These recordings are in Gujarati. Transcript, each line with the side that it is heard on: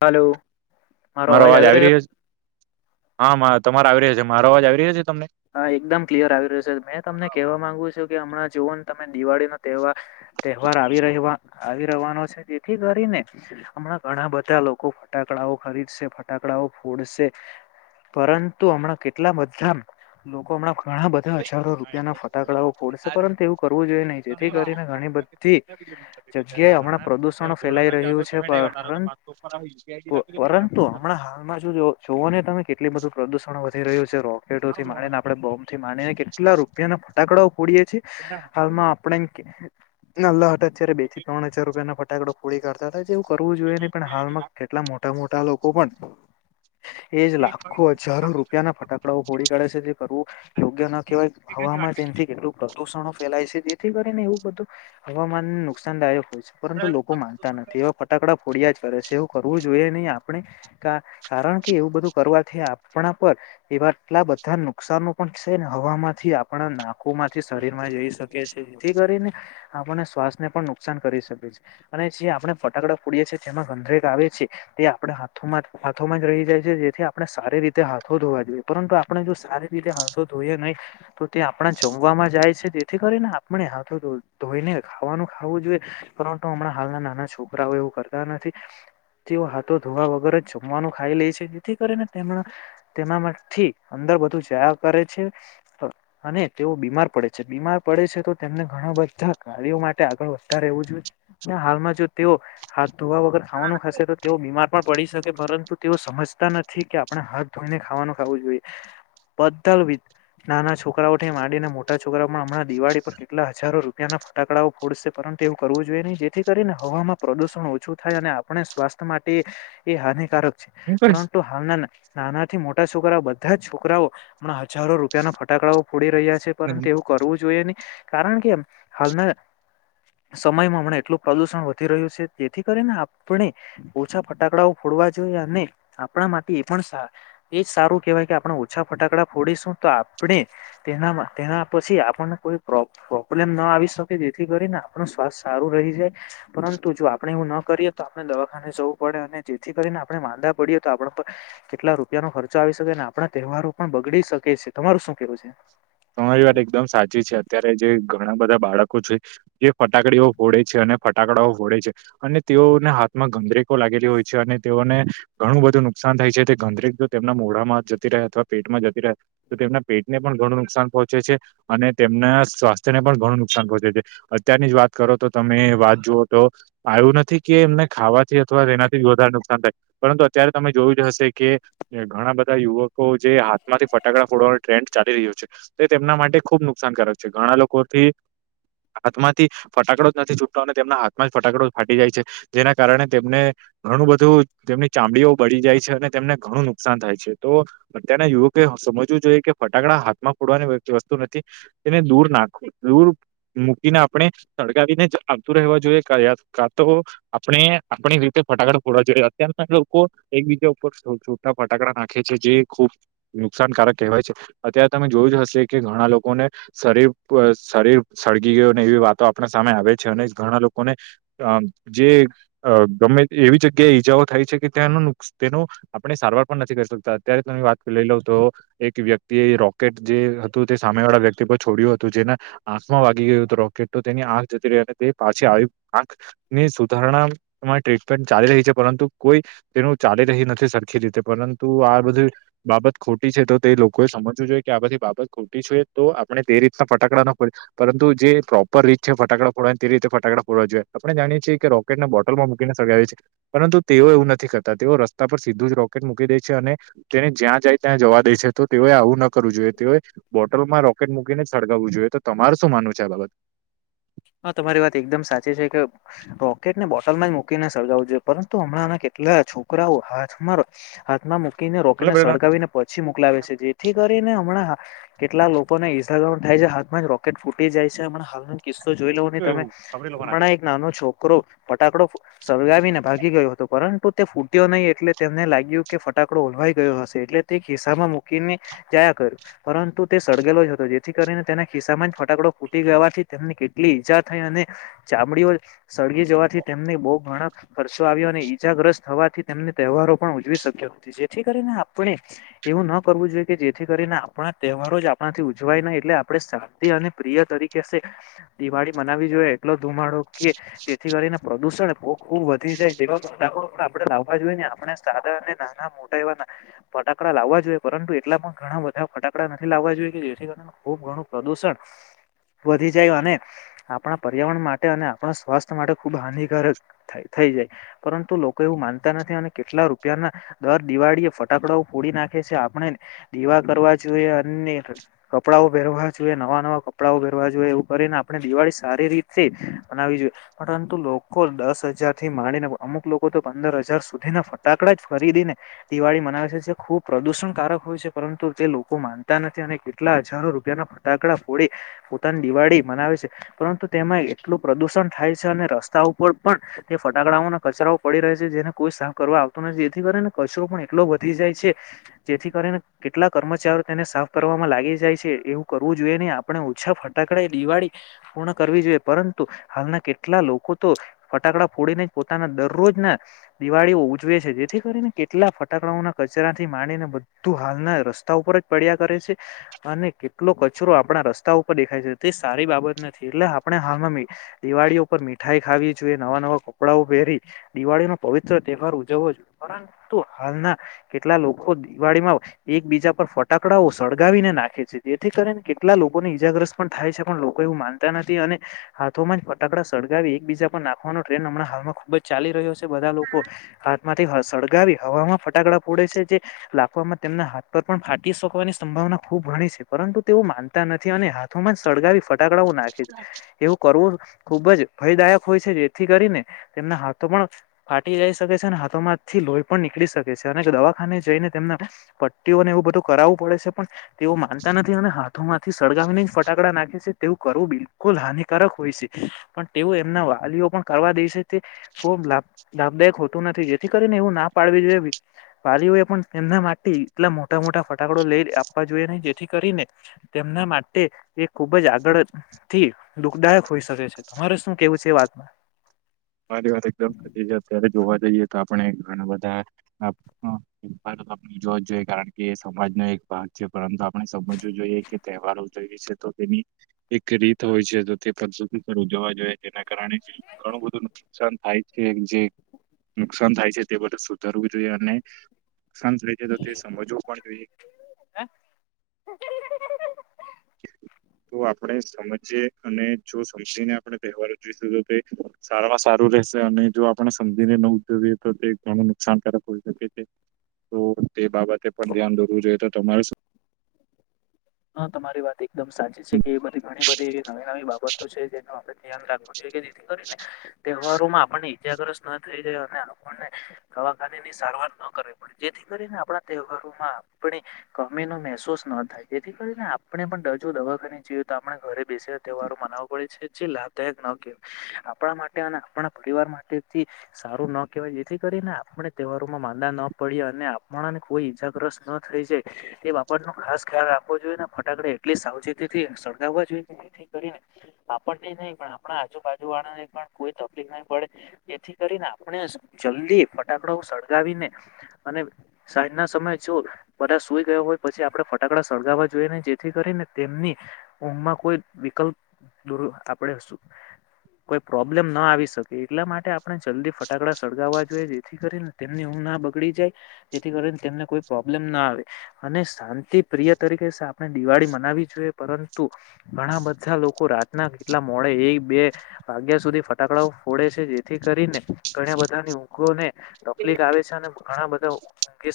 left: હાલો મારો અવાજ આવી રહ્યો?
right: હા મા તમારે આવી રહ્યા છે મારો અવાજ આવી રહ્યો છે? તમને
left: હા એકદમ ક્લિયર આવી રહ્યો છે મેં તમને કેહવા માંગુ છું કે હમણાં જોવોને તમે દિવાળીનો તહેવાર તહેવાર આવી રહેવા આવી રહેવાનો છે તેથી કરીને ને હમણાં ઘણાં બધા લોકો ફટાકડાઓ ખરીદશે ફટાકડાઓ ફોડશે પરંતુ હમણાં કેટલા બધાં લોકો હમણાં ઘણા બધા હજારો રૂપિયાના ફટાકડાઓ ફોડશે પરંતુ એવું કરવું જોઈએ નહીં જેથી કરીને ઘણી બધી જગ્યાએ હમણાં પ્રદુષણો
right: [inaudible]
left: ફેલાઈ
right: ઘોડાના ચાર
left: રહ્યું છે
right: ઝોમેટાઈ તો
left: પરંતુ
right: પાચસો ઉપર જી આઈ ડી લાગે પેલા આપ
left: હમણા હાલમાં જોઓ તમે કેટલું બધું પ્રદુષણ વધી રહ્યું છે રોકેટો થી માણીને આપણે બોમથી માનીને કેટલા રૂપિયાનો ફટાકડો ફોડીએ છીએ હાલમાં
right: ઘોડાના ચાર
left: આપણે નાહલા હતાં ત્યારે બે થી ત્રણ હજાર રૂપિયાના ફટાકડા ફોડી કાઢતા હતાં એવું કરવું જોઈએ નહીં પણ હાલમાં કેટલા મોટા-મોટા લોકો એજ લાખો હજારો રૂપિયાના ફટા ફોડી કાઢે છે તે કરવું યોગ્ય ન કહેવાય હવામાં તેનથી કેટલું પ્રદૂષણ ફેલાય છે જેથી કરીને એવું બધું હવામાનને નુકસાનદાયક હોય છે પરંતુ લોકો માનતા નથી એવા ફટાકડા ફોડિયા જ કરે છે એવું કરવું જોઈએ નહીં આપ આપણે કારણ કે એવું બધું કરવાથી આપણા પર એવા આટલા બધા નુકસાનો પણ છે ને હવામાંથી આપણા ના ખોમાંથી શરીરમાં જઈ શકે છે જેથી કરીને આપણને સ્વા ને પણ નુકસાન કરી શકે છે અને જે આપણે ફટાકડા ફોડીએ છીએ તેમાં ગંધરેગ આવે છે તે આપણા હાથ હાથોમાં જ રહી જાય છે જેથી આપણે સારી રીતે હાથો ધોવા જોઈએ. પરંતુ આપણે જો સારી રીતે હાથો ધોઈએ નહીં તો તે આપણા જમવામાં જાય છે તેથી કરીને આપણે હાથો ધો ધોઈને ખાવાનું ખાઉં જોઈએ પરંતુ હમણાં હાલના નાના છોકરાઓ એવું કરતા નથી. તેઓ હાથો ધોવા વગર જમવાનું ખાઈ લે છે જેથી કરીને તેમને તેના માટે થી અંદર બધું જયા કરે છે અને તેઓ બીમાર પડે છે બીમાર પડે છે તો તેમને ઘણા બધા કાર્યો માટે આગળ વધતા રહેવું જોઈએ અને હાલમાં જો તેઓ હા ધોવા વગર ખાવાનું હશે તો તેઓ બીમાર પણ પડી શ પરંતુ તેઓ સમજતા નથી કે આપણે હાથ ધોઈને ખાવાનું ખાવું જોઈએ. બધલ વિ નાના છોકરાઓથી માંડીને મોટા છોકરાઓ પણ હમણાં દિવાળી પર કેટલા હજારો રૂપિયાના ફટાકડાઓ ફોડશે પરં તુ તેવું કરવું જોઈએ નહીં જેથી કરીને હવામાં પ્રદૂષણ ઓછું થાય અને આપણે સ્વાસ્થ્ય માટે એ હાનિકારક પરંતુ હાલના નાનાથી મો ટા છોકરા બધા જ છોકરાઓ અમણા હજારો રૂપિયાના ફટાકડાઓ છોડી રહ્યા છે, પરંતુ એવું કરવું જોઈએ નહી કારણ કેમ હાલના સમયમાં હમણે એટલું પ્રદુષણ વધી રહ્યું છે, જેથી કરીને આપણે ઓછા ફટાકડાો વા જોઈએ, અને આપણા માટે એ પણ એજ સારું કેહેવાય કે આપણે ઓછા ફટાકડા ફોડીશું તો આપણે તેનામાં તેના પછી આપણને કોઈ પ્રોબ્લેમ ના આવી શકે તેથી કરીને આપણુ સ્વાસ્થ સારું રહી જાય, પરંતુ જો આપણે ન કરીએ તો આપણે દવાખાને જવું પડે અને જેથી કરીને આપણે માદા પડીએ તો આપણા ઉપર કેટલા રૂપિયા રૂપિયા નો ખર્ચો આવી શકે આપણા તહેવારો પણ બગડી શકે છે, તમારું શું કેવું છે?
right: તમારી વાત એકદમ સાચી છે, અત્યારે જે ઘણા બધા બાળકો છે જે ફટાકડીઓ ફોડે છે અને ફટાકડાઓ ફોડે છે અને તેઓને હા ગંદરેકો લાગેલી હોય છે, અને તેઓને ઘણું બધું નુકસાન થાય છે, તે ગંદરેક તેમના મોઢામાં જતી અથવા પેટમાં જતી રહે તો તેમના પેટ ને પણ ઘણું નુકસાન પહોંચે છે, અને તેમના સ્વાસ્થ્ય ને પણ ઘણું નુકસાન પહોંચે છે, અત્યારની જ વાત કરો તો તમે વાત જુવોતો આવું નથી કે, જોયું જ હશે કે ઘણા બધા યુવકો જે હાથમાંથી ફટાકડા ફોડવાનો ટ્રેન્ડ ચાલી રહ્યો છે, તે તેમના માટે ખુબ નુકસાનકારક છે, ઘણા લોકોથી હાથમાંથી ફટાકડો જ નથી છૂટતો અને તેમના હાથમાં ફટાકડો ફાટી જાય છે, જેના કારણે તેમને ઘણું બધું તેમની ચામડીઓ બળી જાય છે, અને તેમને ઘણું નુકસાન થાય છે, તો અત્યારના યુવકે સમજવું જોઈએ કે ફટાકડા હાથમાં ફોડવાની વસ્તુ નથી તેને દૂર નાખું દૂર મૂકીને આપણે સળગાવીને જ આવતું રહેવા જોઈએ, કા તો આપણે આપણી રીતે ફટાકડા ફોડવા જોઈએ, અત્યારના એ લોકો એકબીજા ઉપર છોટા ફટાકડા નાખે છે, જે ખૂબ નુકસાનકારક કહેવાય છે, અત્ય્યારે તમે જોયું જ હશે કે ઘણા લોકોને શરીર શરીર સળગી ગયું ને એવી વાતો આપણા સામે આવે અને ઘણા લોકોને જે ગમે એવી જગ્યાએ ઈજાઓ થાય છે કે ત્યાં તે આપણે સારવાર પણ નથી કરી શકતા અત્યારે તમે વાત લઈ લવ તો એક વ્યક્તિ એ રોકેટ જે હતું તે સામે વાળા વ્યક્તિ પર છોડ્યું હતું, જેના આંખ માં વાગી ગયું હતું રોકેટ તો તેની આંખ જતી પાછી આવીની સુધારણા ટ્રીટમે ચાલી રહી છે પરંતુ કોઈ તે ચાલી રહી નથી સરખી રીતે પરંતુ આ બધી બાબત ખોટી છે, તો તે લોકોએ સમજવું જોઈએ કે આ બધી બાબત ખોટી જોઈએ, તો આપણે તે રીતના ફટાડા ના ફોએ પરંતુ જે પ્રોપર રીત છે, ફટાકડાો તે રીતે ફટાકડા ફરવા જોઈએ, આપણે જાણીએ છીએ કે રોકેટને બોટલમાં મૂકીને સગાવી છે, પરંતુ તેઓ એવું નથી કર તેઓ રસ્તા પર સીધું જ રોકેટ મૂકી દે છે, અને તેને જ્યાં જાય ત્યાં જવા દે છે, તો તેઓ કરવું જોઈએ, તેય બોટલમાં રોકેટ મૂકીને સળગાવવું જોઈએ, તો તમારે શું માનવું છે આ બાબત?
left: હા, તમારી વાત એકદમ સાચી છે, કે રોકેટ ને બોટલમાં જ મૂકીને સર્જાવું જોઈએ, પરંતુ હમણાંને કે એટલા છોકરા આવો હાથ મારો હાથમાં રોકેટને
right: મતલબ
left: સડગાવીને પછી મોકલાવે છે, જેથી કરીને હમણાં કેટલા લોકો ઇન્સ્ટ્રાઉડ થાય છે., હામાં રોકેટ ફૂટી જાય છે. હસ જોઈ લવ નહી તમે
right: આપડે લોકો ના
left: હમણાં એક નાનો છોકરો ફટાકડો સળગાવીને ભાગી ગયો હતો પરંતુ તે ફૂટ્યો નહી એટલે તેમને લાગ્યું કે ફટાકડો ઓલવાઈ ગયો હશે એટલે તે ખિસ્સામાં મૂકીને જ પરંતુ તે સળગેલો જ હતો, જેથી કરીને તેના ખિસ્સામાં જ ફટાકડો ફૂટી ગવાથી તેમની એટલી ઈજા થઈ અને ચામડીઓ સળગી જવાથી તેમને બહુ ઘણા ખર્ચો આવ્યો અને ઈજા થવાથી તેમ તહેવારો પણ ઉજવી શક્યો, જેથી કરીને આપણે એવું ન કરવું જોઈએ. કે જેથી કરીને આપણા તહેવારો જ આપણાથી ઉજવાય નહી, એટલે આપણે શાંતિ અને પ્રિય તરીકે સે દિવાળી મનાવી જોઈએ, એટલો ધુમાડો કે જેથી કરીને પ્રદુષણ ખુબ વધી જાય તે આપણે લાવવા જોઈએ, ને આપણે સદા અને નાના મોટા એવા ફટાકડા લાવવા જોઈએ, પરંતુ એટલા પણ ઘણા બધા ફટાકડા નથી લાવવા જોઈએ, કે જેથી કારણે ખુબ ઘણું પ્રદુષણ વધી જાય, અને આપણા પર્યાવરણ માટે અને આપણા સ્વાસ્થ્ય માટે ખુબ હાનિકારક થઈ જાય પરંતુ લોકો એવું માનતા નથી, અને કેટલા રૂપિયા ના દર દિવાળી એ ફટાકડાઓ ફોડી નાખે છે, આપણે એવા કરવા જોઈએ, અને કપડાંઓ પહેરવા જોઈએ, નવા નવા કપડાંઓ પહેરવા જોઈએ, એવું કરીને આપણે દિવાળી સારી રીતે બનાવી જોઈએ, પરંતુ લોકો દસ હજાર થી માંડીને અમુક લોકો પંદર હજાર સુધી ના ફટાકડા જ ખરીદીને દિવાળી મનાવે છે, જે ખુબ પ્રદુષણકારક હોય છે, પરંતુ તે લોકો માનતા નથી અને કેટલા હજારો રૂપિયા ના ફટાકડા ફોડી પોતાની દિવાળી મનાવે છે. પરંતુ તેમાં એટલું પ્રદુષણ થાય છે. અને રસ્તા ઉપર પણ તે ફટાકડાઓના કચરા પડી જેને કોઈ સાફ કરવા આવતું નથી. જેથી કરીને કચરો પણ એટલો વધી જાય છે જેથી કરીને કેટલા કર્મચારીઓ તેને સાફ કરવામાં લાગી જાય છે. એવું કરવું જોઈએ નહી આપણે ઓછા ફટાકડા દિવાળી પૂર્ણ કરવી જોઈએ. પરંતુ હાલના કેટલા લોકો તો ફટાકડા ફોડીને જ પોતાના દરરોજ દિવાળીઓ ઉજવે છે. જેથી કરીને કેટલા ફટાકડાઓના કચરા થી માંડીને બધું હાલના રસ્તા ઉપર જ પડ્યા કરે છે. અને કેટલો કચરો આપણા રસ્તા ઉપર દેખાય છે. તે સારી બાબ નથી એટલે આપણે હાલમાં દિવાળી ઉપર મીઠાઈ ખાવી જોઈએ નવા નવા કપડાઓ પહેરી દિવાળી નો પવિત્ર તહેવાર ઉજવવો જોઈએ. પરંતુ હાલના કેટલા લોકો દિવાળીમાં એક બીજા પર ફટાકડાઓ સળગાવીને નાખે છે. જેથી કરીને કેટલા લોકો ને ઈજાગ્રસ્ત પણ થાય છે. પણ માનતા નથી અને હાથોમાં જ ફટાકડા સળગાવી એકબીજા પણ નાખવાનો ટ્રેન હમણા હાલમાં ખુબ જ ચાલી રહ્યો છે. બધા લોકો હાથમાં સળગાવી હવામાં ફટાકડા ફોડે છે. જે લાખવામાં તેમના હાથ પર પણ ફાટી શકવાની સંભાવના ખબ ઘણી છે. પરંતુ તેઓ માનતા નથી અને હાથોમાં જ સળગાવી ફટ કટાકડાું નાખે છે એવું કરવું ખુબ જ ભયદાયક હોય છે. જેથી કરીને તેમના હાથો પણ ફાટી જાય શકે છે. અને હાથોમાંથી લોહી પણ શકે છે. અને દવાખાને જઈને તેમના પટ્ટીઓને એવું બધું કરાવવું પડે છે. પણ તેઓ માનતા નથી અને હાથ માંથી સળગાવીને ફટાકડા નાખે છે. તેવું કરવું બિલકુલ હાનિકારક હોય છે. પણ તેઓ એમના વાલીઓ પણ કરવા દે છે. તે લાભદાયક હોતું નથી. જેથી કરીને એવું ના પાડવી જોઈએ. વાલીઓ એ પણ તેમના માટે એટલા મોટા મોટા ફટાકડો લઈ આપવા જોઈએ નહી. જેથી કરીને એના માટે એ ખુબ જ આ થી દુઃખદાયક હોઈ શકે છે. તમારે શું કેવું છે વાતમાં?
right: મારી વાત એકદમ સતી છે. અત્યારે જોવા જઈએ તો આપ આપણે ઘણા બધા આપણે જોવા જોઈએ. કારણ કે સમાજનો એક ભાગ છે. પરંતુ આપણે સમજવું જોઈએ. કે તહેવારો જોઈએ છે. તો તેની એક રીત હોય છે. તો તે ઉજવા જોઈએ. તેના કારણે ઘણું બધું નુકસાન થાય છે જે નુકસાન થાય છે તે બધ સુધારવું જોઈએ. અને નુકસાન થઈ જ તો તે સમજવું પણ જોઈએ.
left: [inaudible]
right: તો આપણે સમજીયે અને જો સમજીને આપણે તહેવારો જોઈશું તો સારામાં સારું શે અને જો આપણે સમજીને ન ઉજજવીએ તો તે ઘણું નુકસાનકારક હોય શકે છે.
left: [inaudible]
right: એ બાબતે પણ ધ્યાન દોરવું જોઈએ તો તમારે
left: હા તમારી વાત એકદમ સાચી છે કે બધી ઘણી બધી એવી નવી નવી બાબતો છે જેનું આપડે ધ્યાન રાખવું જોઈએ જેથી કરીને તહેવારો માં આપણને ઈજાગ્રસ્ત ના થઈ જાય અને આપણને દવાખાનેની રહ ન કરવી પડે જેથી કરીને આપણા તહેવારોમાં આપણી ગમી ન મહેસૂસ ના થાય જેથી કરીને આપણે પણ ડજો દવાખાની જોઈએ તો આપણે ઘરે બેસેલા તહેવારો મનાવવા પડે છે જે લાભદાયક આપ માટે અને આપણા પરિવાર માટેથી સારું ન કહેવાય જેથી કરીને આપણે ત્યો હાર માં માંદા ન પડ્યા અને આપણાને કોઈ ઈજાગ્રસ્ત ન થઈ જાય તે બાપાણ નો ખાસ ખ્યાલ જોઈને ફટાકડા એટલી સાવચેતી સળગાવવા જોઈએ કરીને આપણ નહી પણ આપણા આજુ બાજુ વાળા ને પણ કોઈ તકલીફ નહી પડે જેથી કરીને આપણે જલ્દી ફટાકડો સ ગાવીને અને સાંજ ના સમય જો બધા સુઈ ગયો હોય પછી આપડે ફટાકડા સળગાવવા જોઈએ ન જેથી કરીને તેમની ઊઘમાં કોઈ વિકલ્પ દુરુ આપડે શું કોઈ પ્રોબ્લેમ ના આવી શકે એટલા માટે આપણે જલ્દી ફટાકડા સળગાવવા જોઈએ જેથી તેમની ઊંઘ ના બગડી જાય જેથી કરીને તેમને કોઈ પ્રોબ્લેમ ના આવે અને શાંતિ પ્રિય તરીકે આપણે દિવાળી મનાવી જોઈએ પરંતુ ઘણા બધા લોકો રાતના કેટલા મોડે એક બે વાગ્યા સુધી ફટાકડાઓ ફોડે છે જેથી કરીને ઘણા બધાની ઊંઘોને તકલીફ આવે છે અને ઘણા બધા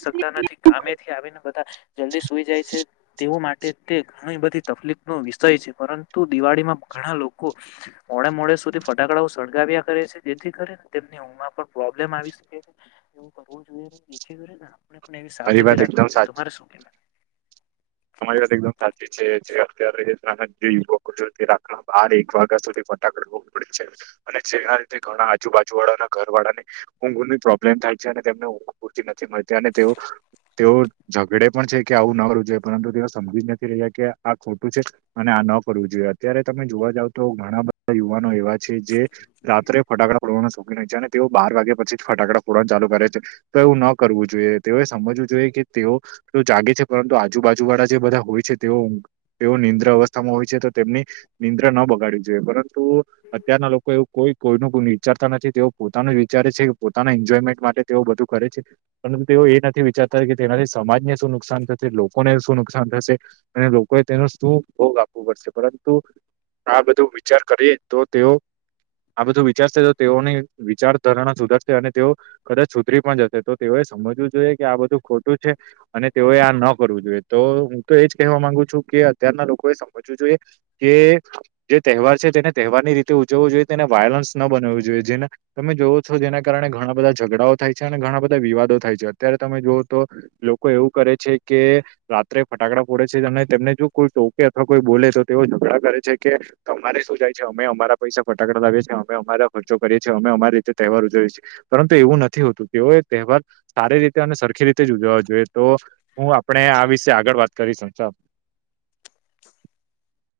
left: શકતા નથી ગામે થી આવીને બધા જલ્દી ઈ જાય છે તેઓ માટે તે ઘણી બધી તકલીફનો વિષય છે પરંતુ દિવાળીમાં ઘણા લોકો મોડે મોડે સુધી ફટાકડાઓ સળગાવ્યા કરે છે જેથી કરીને તેમની ઊગમાં પણ પ્રોબ્લેમ આવી
right: મારી
left: સાવચેતી
right: વાત
left: રાખવી
right: એકદમ
left: જોઈએ
right: સાચી
left: તમારે શું કેવાય
right: તમારી વાત એકદમ સાચી છે જે અત્યારે આજ ના જે યુવકો છે રાતના બાર એક વાગ્યા સુધી ફટાકડો ફોડે છે અને જેના રીતે ઘણા આજુબાજુ વાળા ઘર વાળાને ઊઘની પ્રોબ્લેમ થાય. ઊંઘ પૂતિ નથી મળતી અને તેઓ તેઓ ઝગડે પણ છે કે આવું ના રોજે પરંતુ તેઓ સમજી નથી રહ્યા કે આ ખોટું છે અને આ ન કરવું જોઈએ અત્યારે તમે જોવા જાવ તો ઘણા બધા યુવાનો એવા છે જે રાત્રે ફટાકડા ફોડવાના શો અને [unintelligible] તેઓ બાર વાગ્યા પછી ફટાકડા ફોરણ ચાલુ કરે છે તો એવું ન કરવું જોઈએ તેઓએ સમજવું જોઈએ કે તેઓ તો જાગે છે પરંતુ આજુબાજુ વાળા જે બધા હોય છે તેઓ તેઓ નિંદ્ર અવસ્થામાં હોય જે તો તેમની નિંદ્ર ન બગાડવી જોઈએ પરંતુ અત્યારના લોકો એવું કોઈ કોઈનું કો વિચારતા નથી તેઓ પોતાનું વિચારે છે પોતાના એન્જોયમેન્ટ માટે તેઓ બધું કરે છે પરંતુઓ એ નથી વિચારતા કે તેનાથી સમાજને શું નુકસાન થશે લો કોને શું નુકસાન થશે અને લોકોએ તેનો શું ભોગ આપવો પડશે પરંતુ આ બધું વિચાર કરીએ તો તેઓ આ બધું વિચારશે તો તેઓની વિચારધારાણા સુધરશે અને તેઓ કદાચ સુધરી પણ જશે તો તેઓ સમજવું જોઈએ કે આ બધું ખોટું છે અને તેઓએ આ ન કરવું જોઈ તો હું તો એજ કવા માંગુ છું કે અત્યારના લોકોએ સમજવું જોઈએ કે તહેવાર છે તેને તહેવારની રીતે ઉજવવો જોઈએ તેને વાયલન્સ ન બનાવું જોઈએ જેને તમે જોવો છો જેના કારણે ઘણા બધા ઝઘડાઓ થાય છે અને ઘણા બધા વિવાદો થાય છે અત્યારે તમે જોઓ તો લોકો એવું કરે છે કે રાત્રે ફટાકડા ફોડે છે અને તેમને જો કોઈ ટોકે અથવા કોઈ બોલે તો તેઓ ઝઘડા કરે છે કે તો અમારે શું જાય છે અમે અમારા પૈસા ફટાકડા લાવીએ અમે અમારા ખર્ચો કરીએ છે અમે અમાર રીતે તહેવાર ઉજવીએ છીએ પરંતુ એવું નથી હોતું કેઓ એ તહેવાર સારી રીતે અને સરખી રીતે જ ઉજવવા જોઈએ તો હું આપણે આ વિશે આગળ વાત કરીશ સા